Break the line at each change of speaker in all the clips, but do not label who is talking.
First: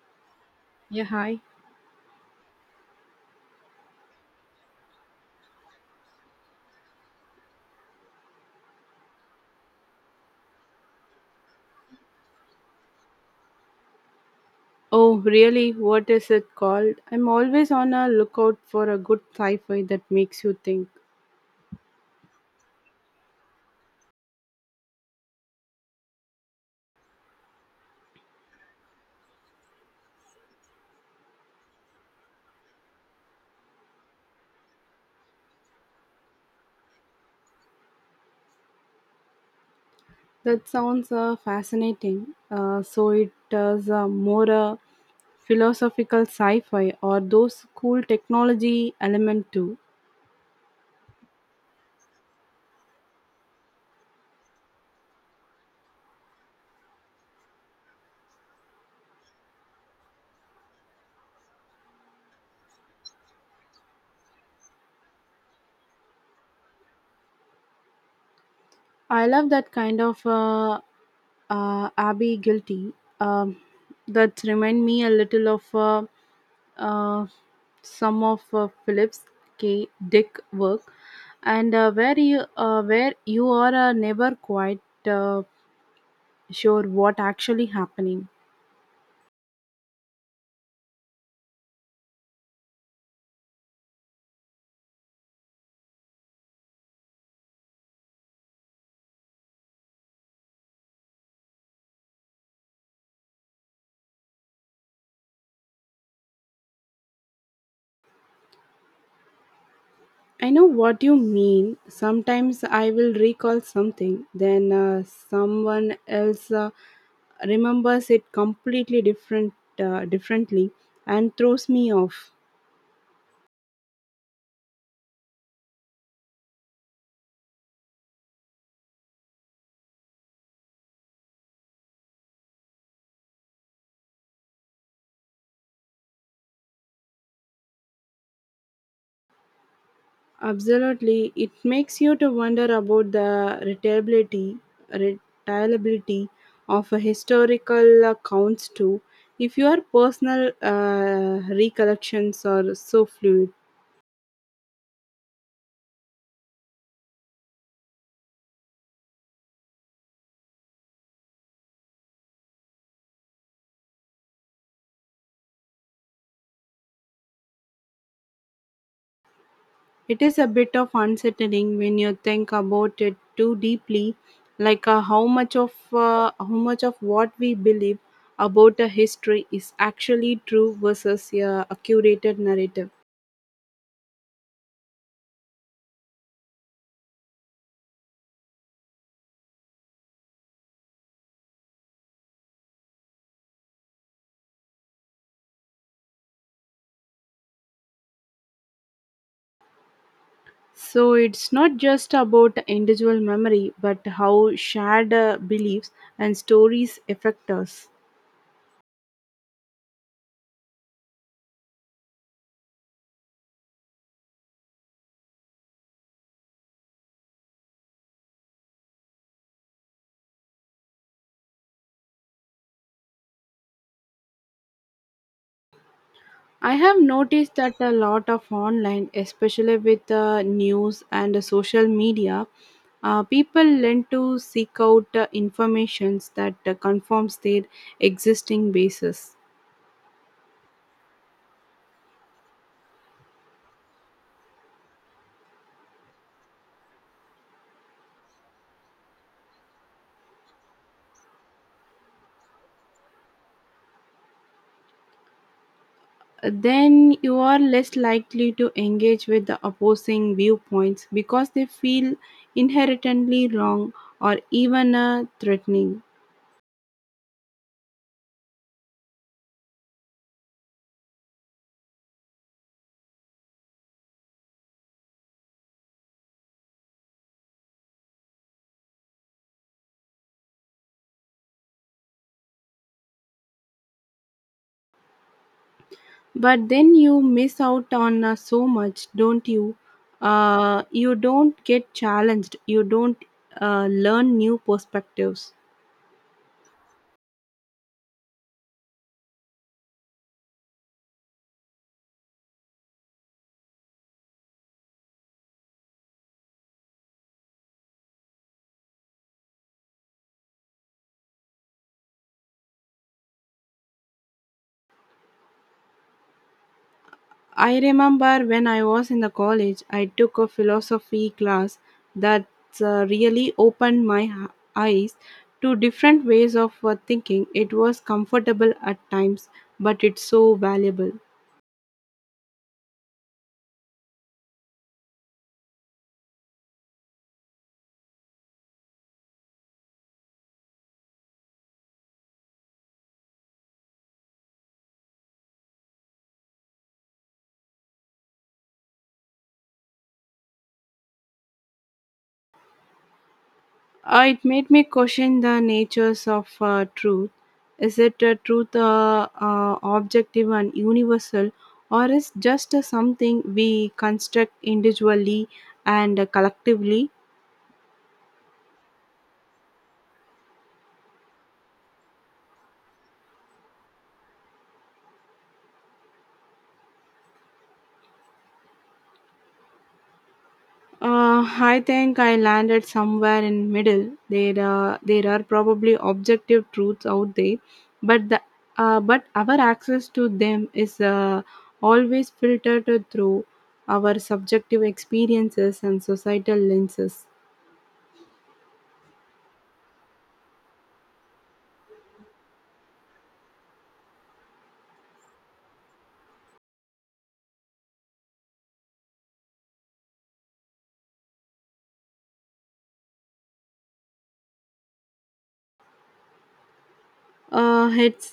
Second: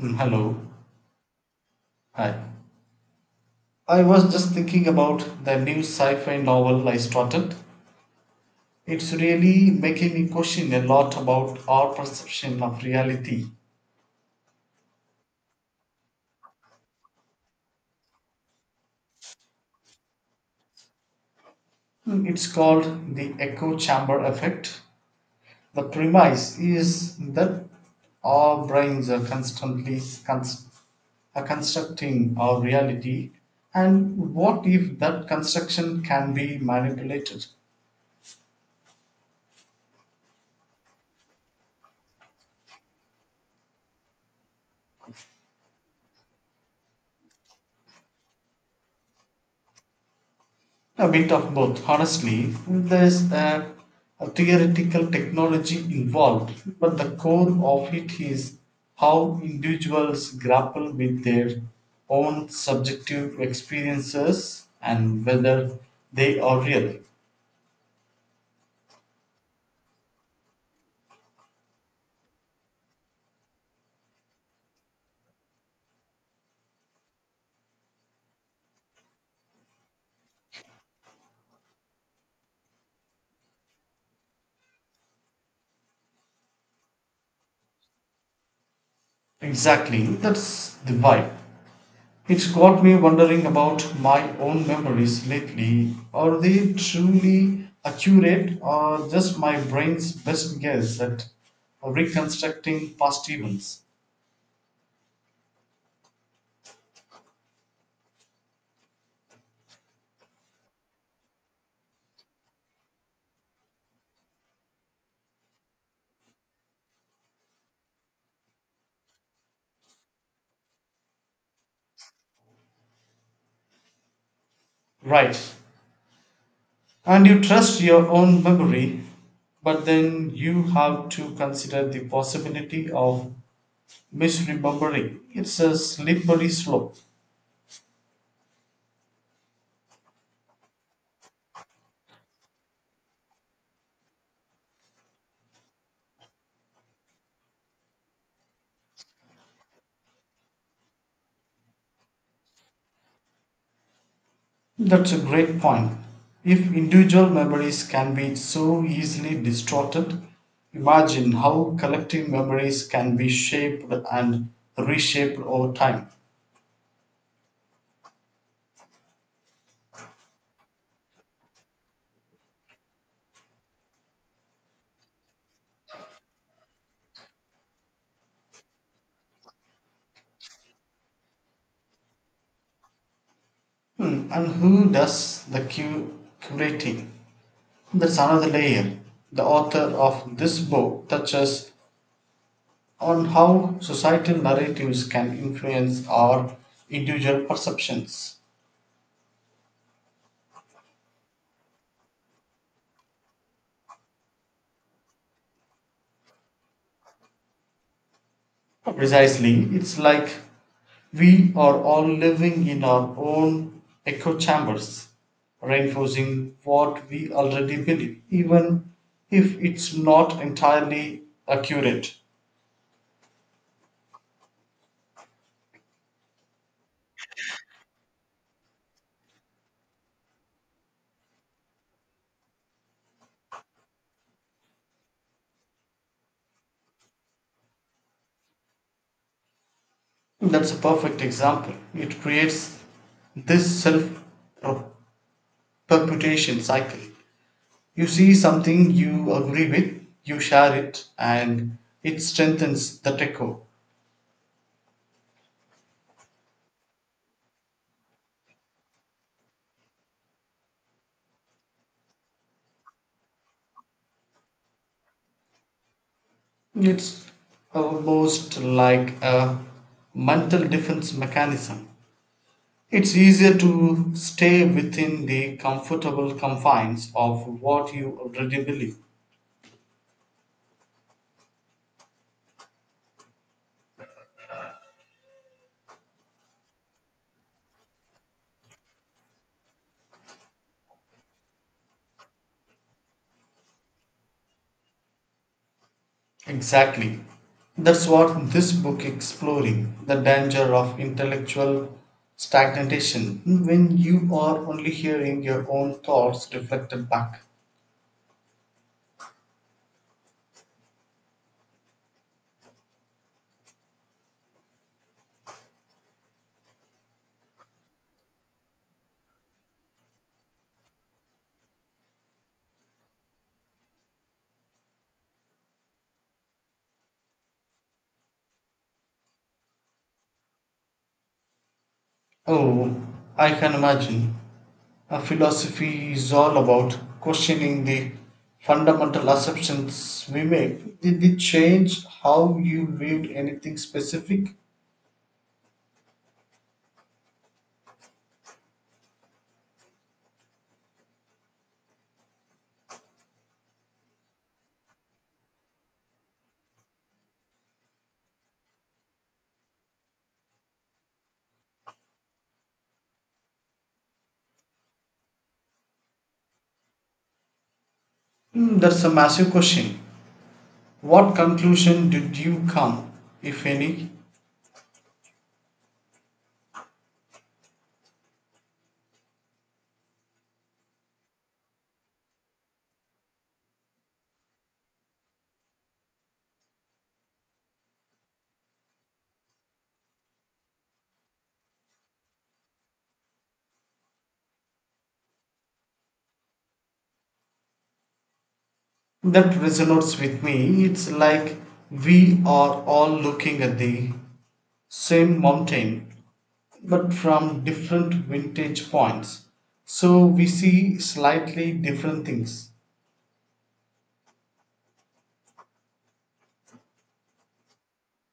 Hello.
Yeah, hi.
Hi. I was just thinking about the new sci fi novel I started. It's really making me question a lot about our perception of reality.
Oh, really? What is it called? I'm always on a lookout for a good sci-fi that makes you think.
It's called The Echo Chamber Effect. The premise is that our brains are are constructing our reality, and what if that construction can be manipulated?
That sounds fascinating. So it does more a philosophical sci-fi or those cool technology element too.
A bit of both, honestly. There's a theoretical technology involved, but the core of it is how individuals grapple with their own subjective experiences and whether they are real.
I love that kind of Abby guilty. Um, that remind me a little of uh, some of Phillips K. Dick work, and where you are never quite uh, sure what actually happening.
Exactly, that's the vibe. It's got me wondering about my own memories lately. Are they truly accurate or just my brain's best guess at reconstructing past events?
I know what you mean. Sometimes I will recall something, then someone else remembers it completely differently, and throws me off.
Right. And you trust your own memory, but then you have to consider the possibility of misremembering. It's a slippery slope.
Absolutely, it makes you to wonder about the reliability of a historical accounts too. If your personal recollections are so fluid.
That's a great point. If individual memories can be so easily distorted, imagine how collective memories can be shaped and reshaped over time.
It is a bit of unsettling when you think about it too deeply, like how much of what we believe about a history is actually true versus a curated narrative.
Hmm. And who does the curating? That's another layer. The author of this book touches on how societal narratives can influence our individual perceptions.
So it's not just about individual memory, but how shared beliefs and stories affect us.
Precisely. It's like we are all living in our own echo chambers, reinforcing what we already believe, even if it's not entirely accurate.
I have noticed that a lot of online, especially with news and social media, people lend to seek out informations that confirms their existing basis.
That's a perfect example. It creates this self perpetuation cycle. You see something you agree with, you share it, and it strengthens the echo.
Then you are less likely to engage with the opposing viewpoints because they feel inherently wrong or even threatening.
It's almost like a mental defense mechanism. It's easier to stay within the comfortable confines of what you already believe.
But then you miss out on so much, don't you? You don't get challenged. You don't learn new perspectives.
Exactly. That's what this book exploring the danger of intellectual stagnation when you are only hearing your own thoughts reflected back.
I remember when I was in the college, I took a philosophy class that really opened eyes to different ways of thinking. It was comfortable at times, but it's so valuable.
Oh, I can imagine. A philosophy is all about questioning the fundamental assumptions we make. Did it change how you viewed anything specific?
It made me question the natures of truth. Is it a truth objective and universal, or is just something we construct individually and collectively?
Hmm, that's a massive question. What conclusion did you come, if any?
Uh, I think I landed somewhere in middle. There are probably objective truths out there, but the but our access to them is always filtered through our subjective experiences and societal lenses.
That resonates with me. It's like we are all looking at the same mountain but from different vintage points. So we see slightly different things.
It's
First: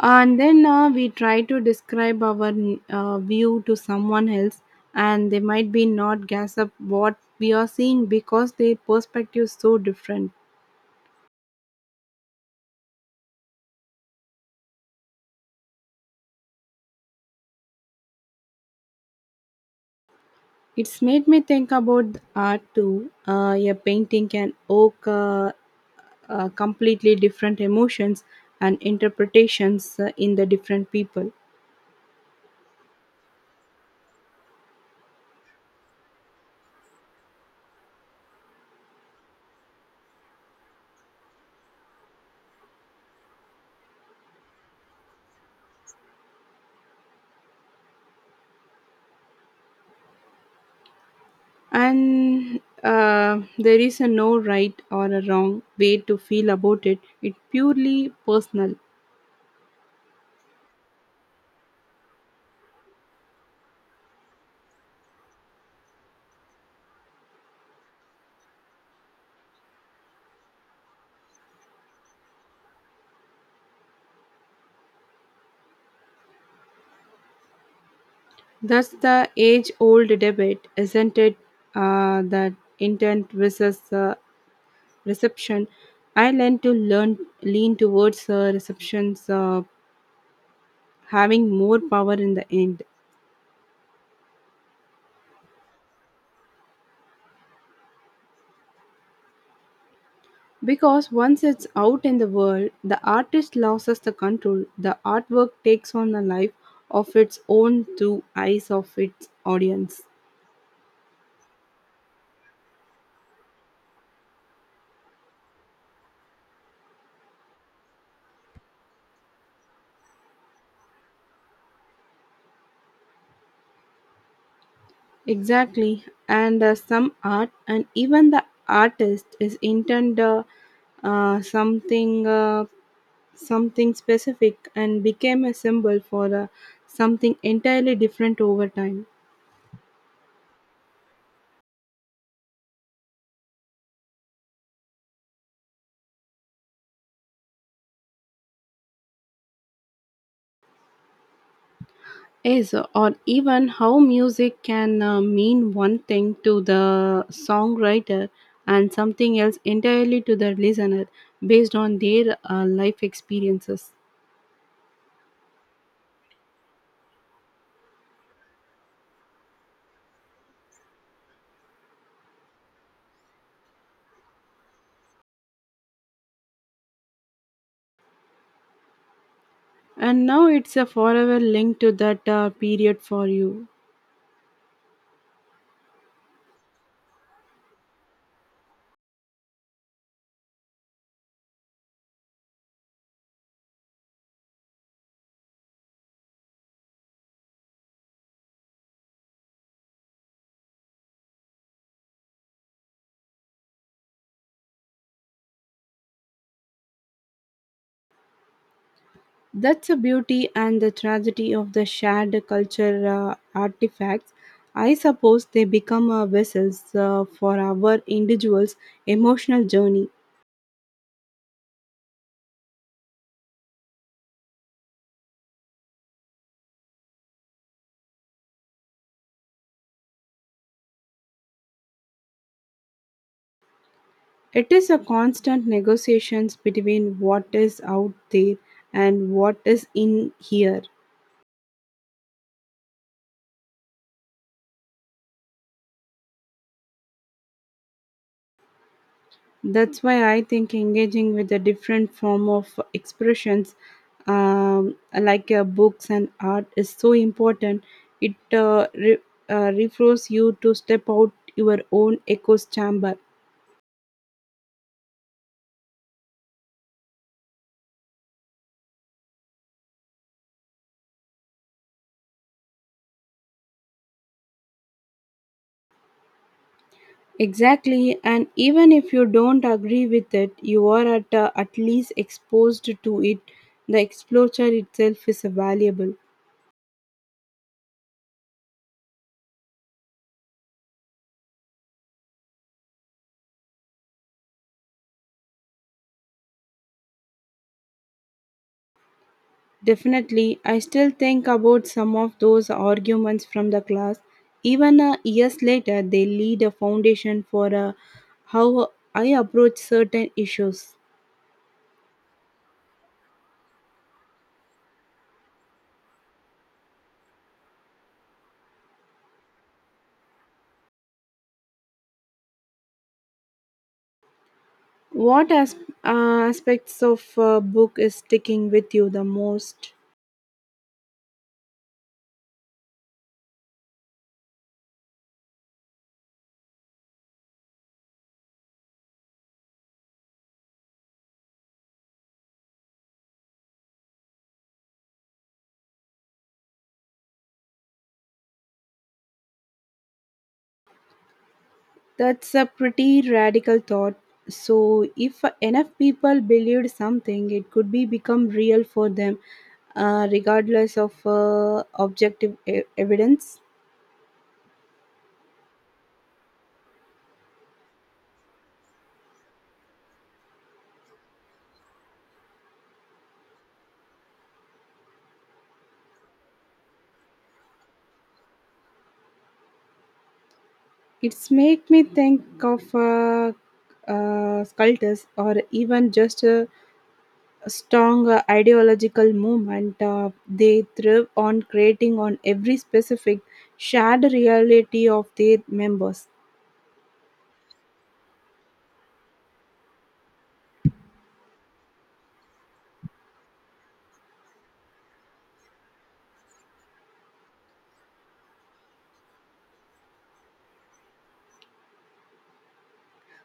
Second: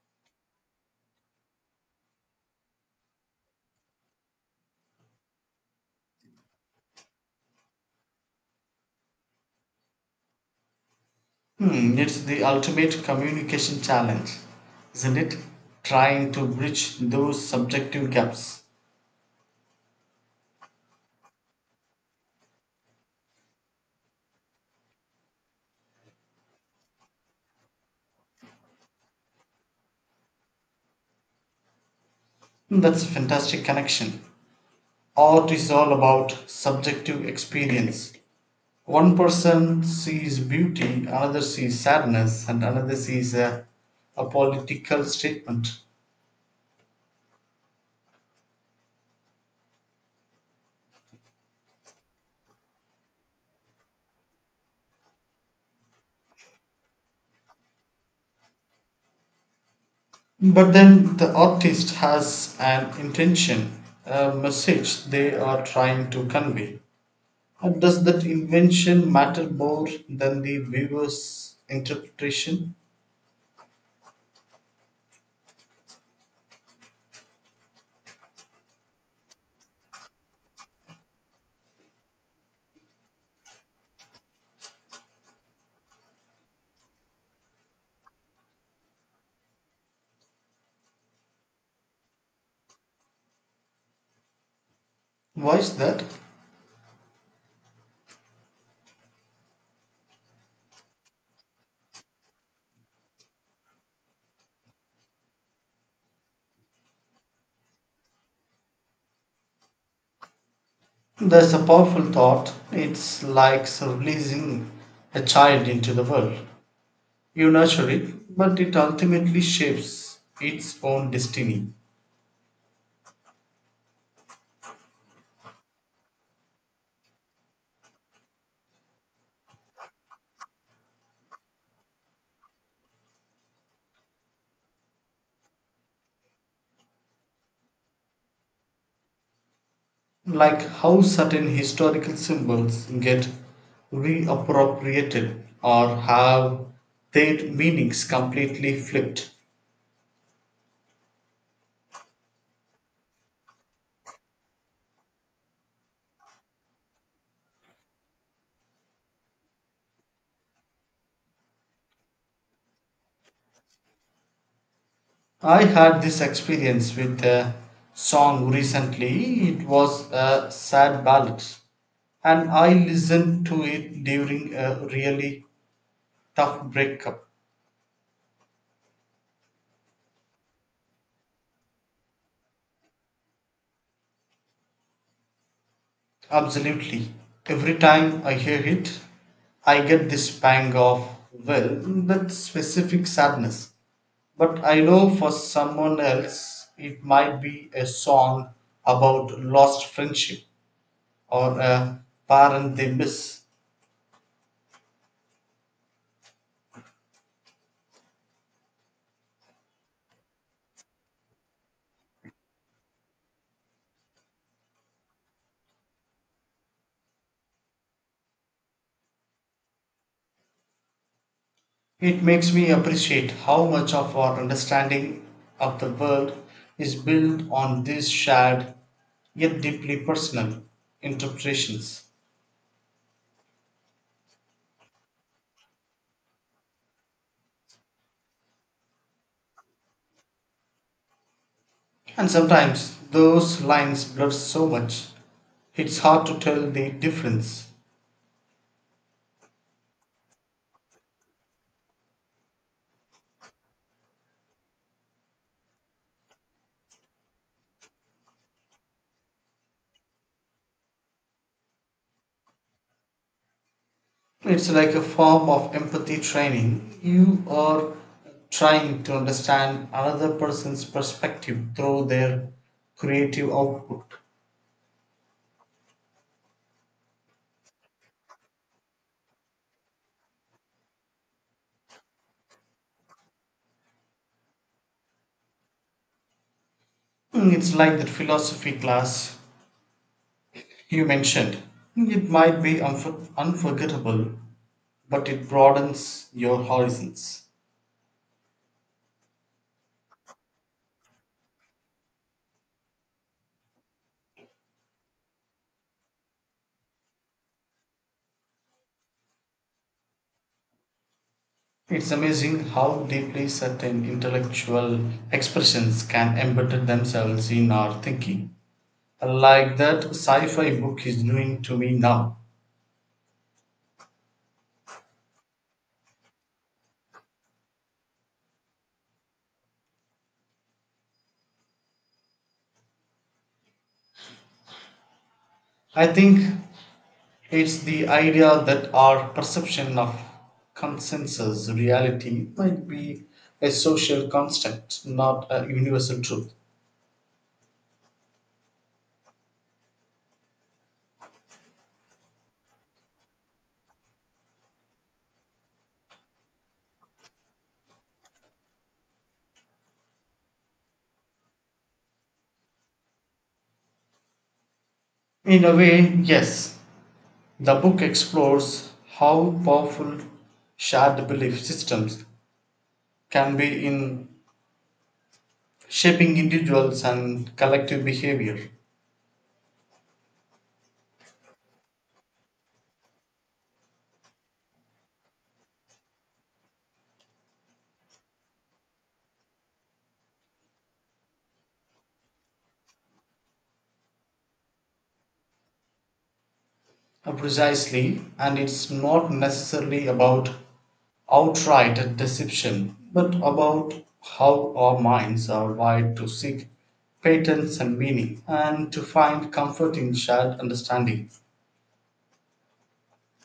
And then we try to describe our view to someone else, and they might be not gas up what we are seeing because their perspective is so different.
Hmm, it's the ultimate communication challenge, isn't it? Trying to bridge those subjective gaps.
It's made me think about art too. A painting can evoke completely different emotions and interpretations in the different people.
Hmm. That's a fantastic connection. Art is all about subjective experience. One person sees beauty, another sees sadness, and another sees a political statement.
And there is a no right or a wrong way to feel about it. It's purely personal.
But then the artist has an intention, a message they are trying to convey. And does that invention matter more than the viewer's interpretation?
That's the age old debate, isn't it? That intent versus reception. I lean towards receptions having more power in the end.
Why is that?
Because once it's out in the world, the artist loses the control. The artwork takes on a life of its own through eyes of its audience.
That's a powerful thought. It's like releasing a child into the world. You nurture it, but it ultimately shapes its own destiny.
Exactly, and some art, and even the artist is intended uh, something uh, something specific and became a symbol for something entirely different over time.
Like how certain historical symbols get reappropriated or have their meanings completely flipped.
Is or even how music can mean one thing to the songwriter and something else entirely to the listener based on their life experiences.
I had this experience with a song recently. It was a sad ballad, and I listened to it during a really tough breakup.
And now it's a forever link to that period for you.
Absolutely. Every time I hear it, I get this pang of, well, that specific sadness. But I know for someone else, it might be a song about lost friendship or a parent they miss.
That's the beauty and the tragedy of the shared culture artifacts. I suppose they become vessels for our individual's emotional journey.
It makes me appreciate how much of our understanding of the world is built on these shared yet deeply personal interpretations.
It is a constant negotiations between what is out there and what is in here.
And sometimes those lines blur so much, it's hard to tell the difference.
That's why I think engaging with a different form of expressions, like books and art, is so important. It refers you to step out your own echo's chamber.
It's like a form of empathy training. You are trying to understand another person's perspective through their creative output.
Exactly, and even if you don't agree with it, you are at least exposed to it. The exposure itself is valuable.
It's like that philosophy class you mentioned. It might be unforgettable, but it broadens your horizons.
Definitely, I still think about some of those arguments from the class. Even years later, they lead a foundation for how I approach certain issues.
It's amazing how deeply certain intellectual expressions can embed themselves in our thinking, like that sci fi book is doing to me now.
What aspects of a book is sticking with you the most?
I think it's the idea that our perception of consensus reality might be a social construct, not a universal truth.
That's a pretty radical thought. So, if enough people believed something, it could be become real for them, regardless of objective evidence.
In a way, yes, the book explores how powerful shared belief systems can be in shaping individuals and collective behavior.
It's made me think of sculptors or even just a strong ideological movement. They thrive on creating on every specific shared reality of their members.
Precisely, and it's not necessarily about outright deception, but about how our minds are wired to seek patterns and meaning and to find comfort in shared understanding.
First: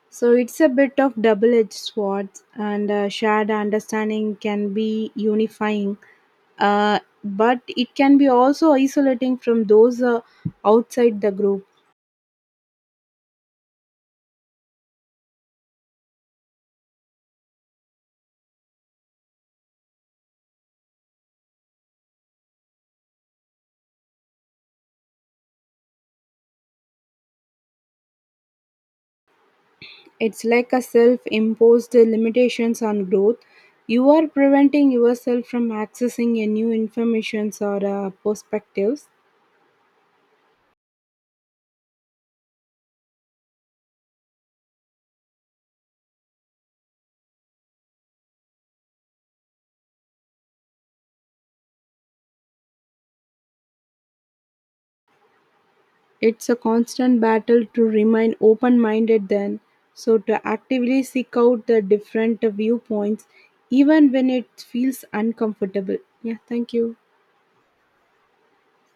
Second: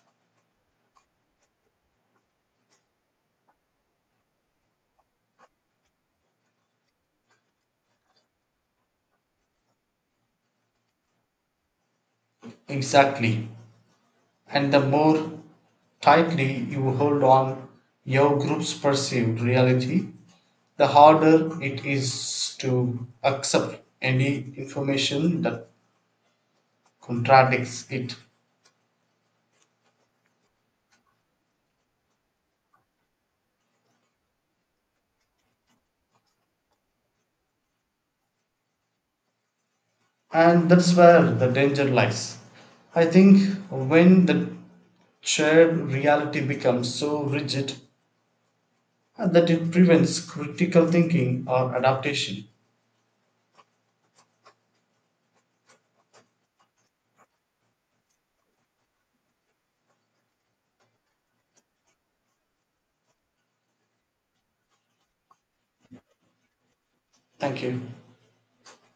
So it's a bit of double-edged sword, and shared understanding can be unifying, but it can be also isolating from those outside the group.
Exactly. And the more tightly you hold on your group's perceived reality, the harder it is to accept any information that contradicts it.
It's like a self imposed limitations on growth. You are preventing yourself from accessing a new informations or perspectives.
And that's where the danger lies. I think when the shared reality becomes so rigid that it prevents critical thinking or adaptation.
It's a constant battle to remain open minded then. So to actively seek out the different viewpoints even when it feels uncomfortable. Yeah, thank you.
Thank you.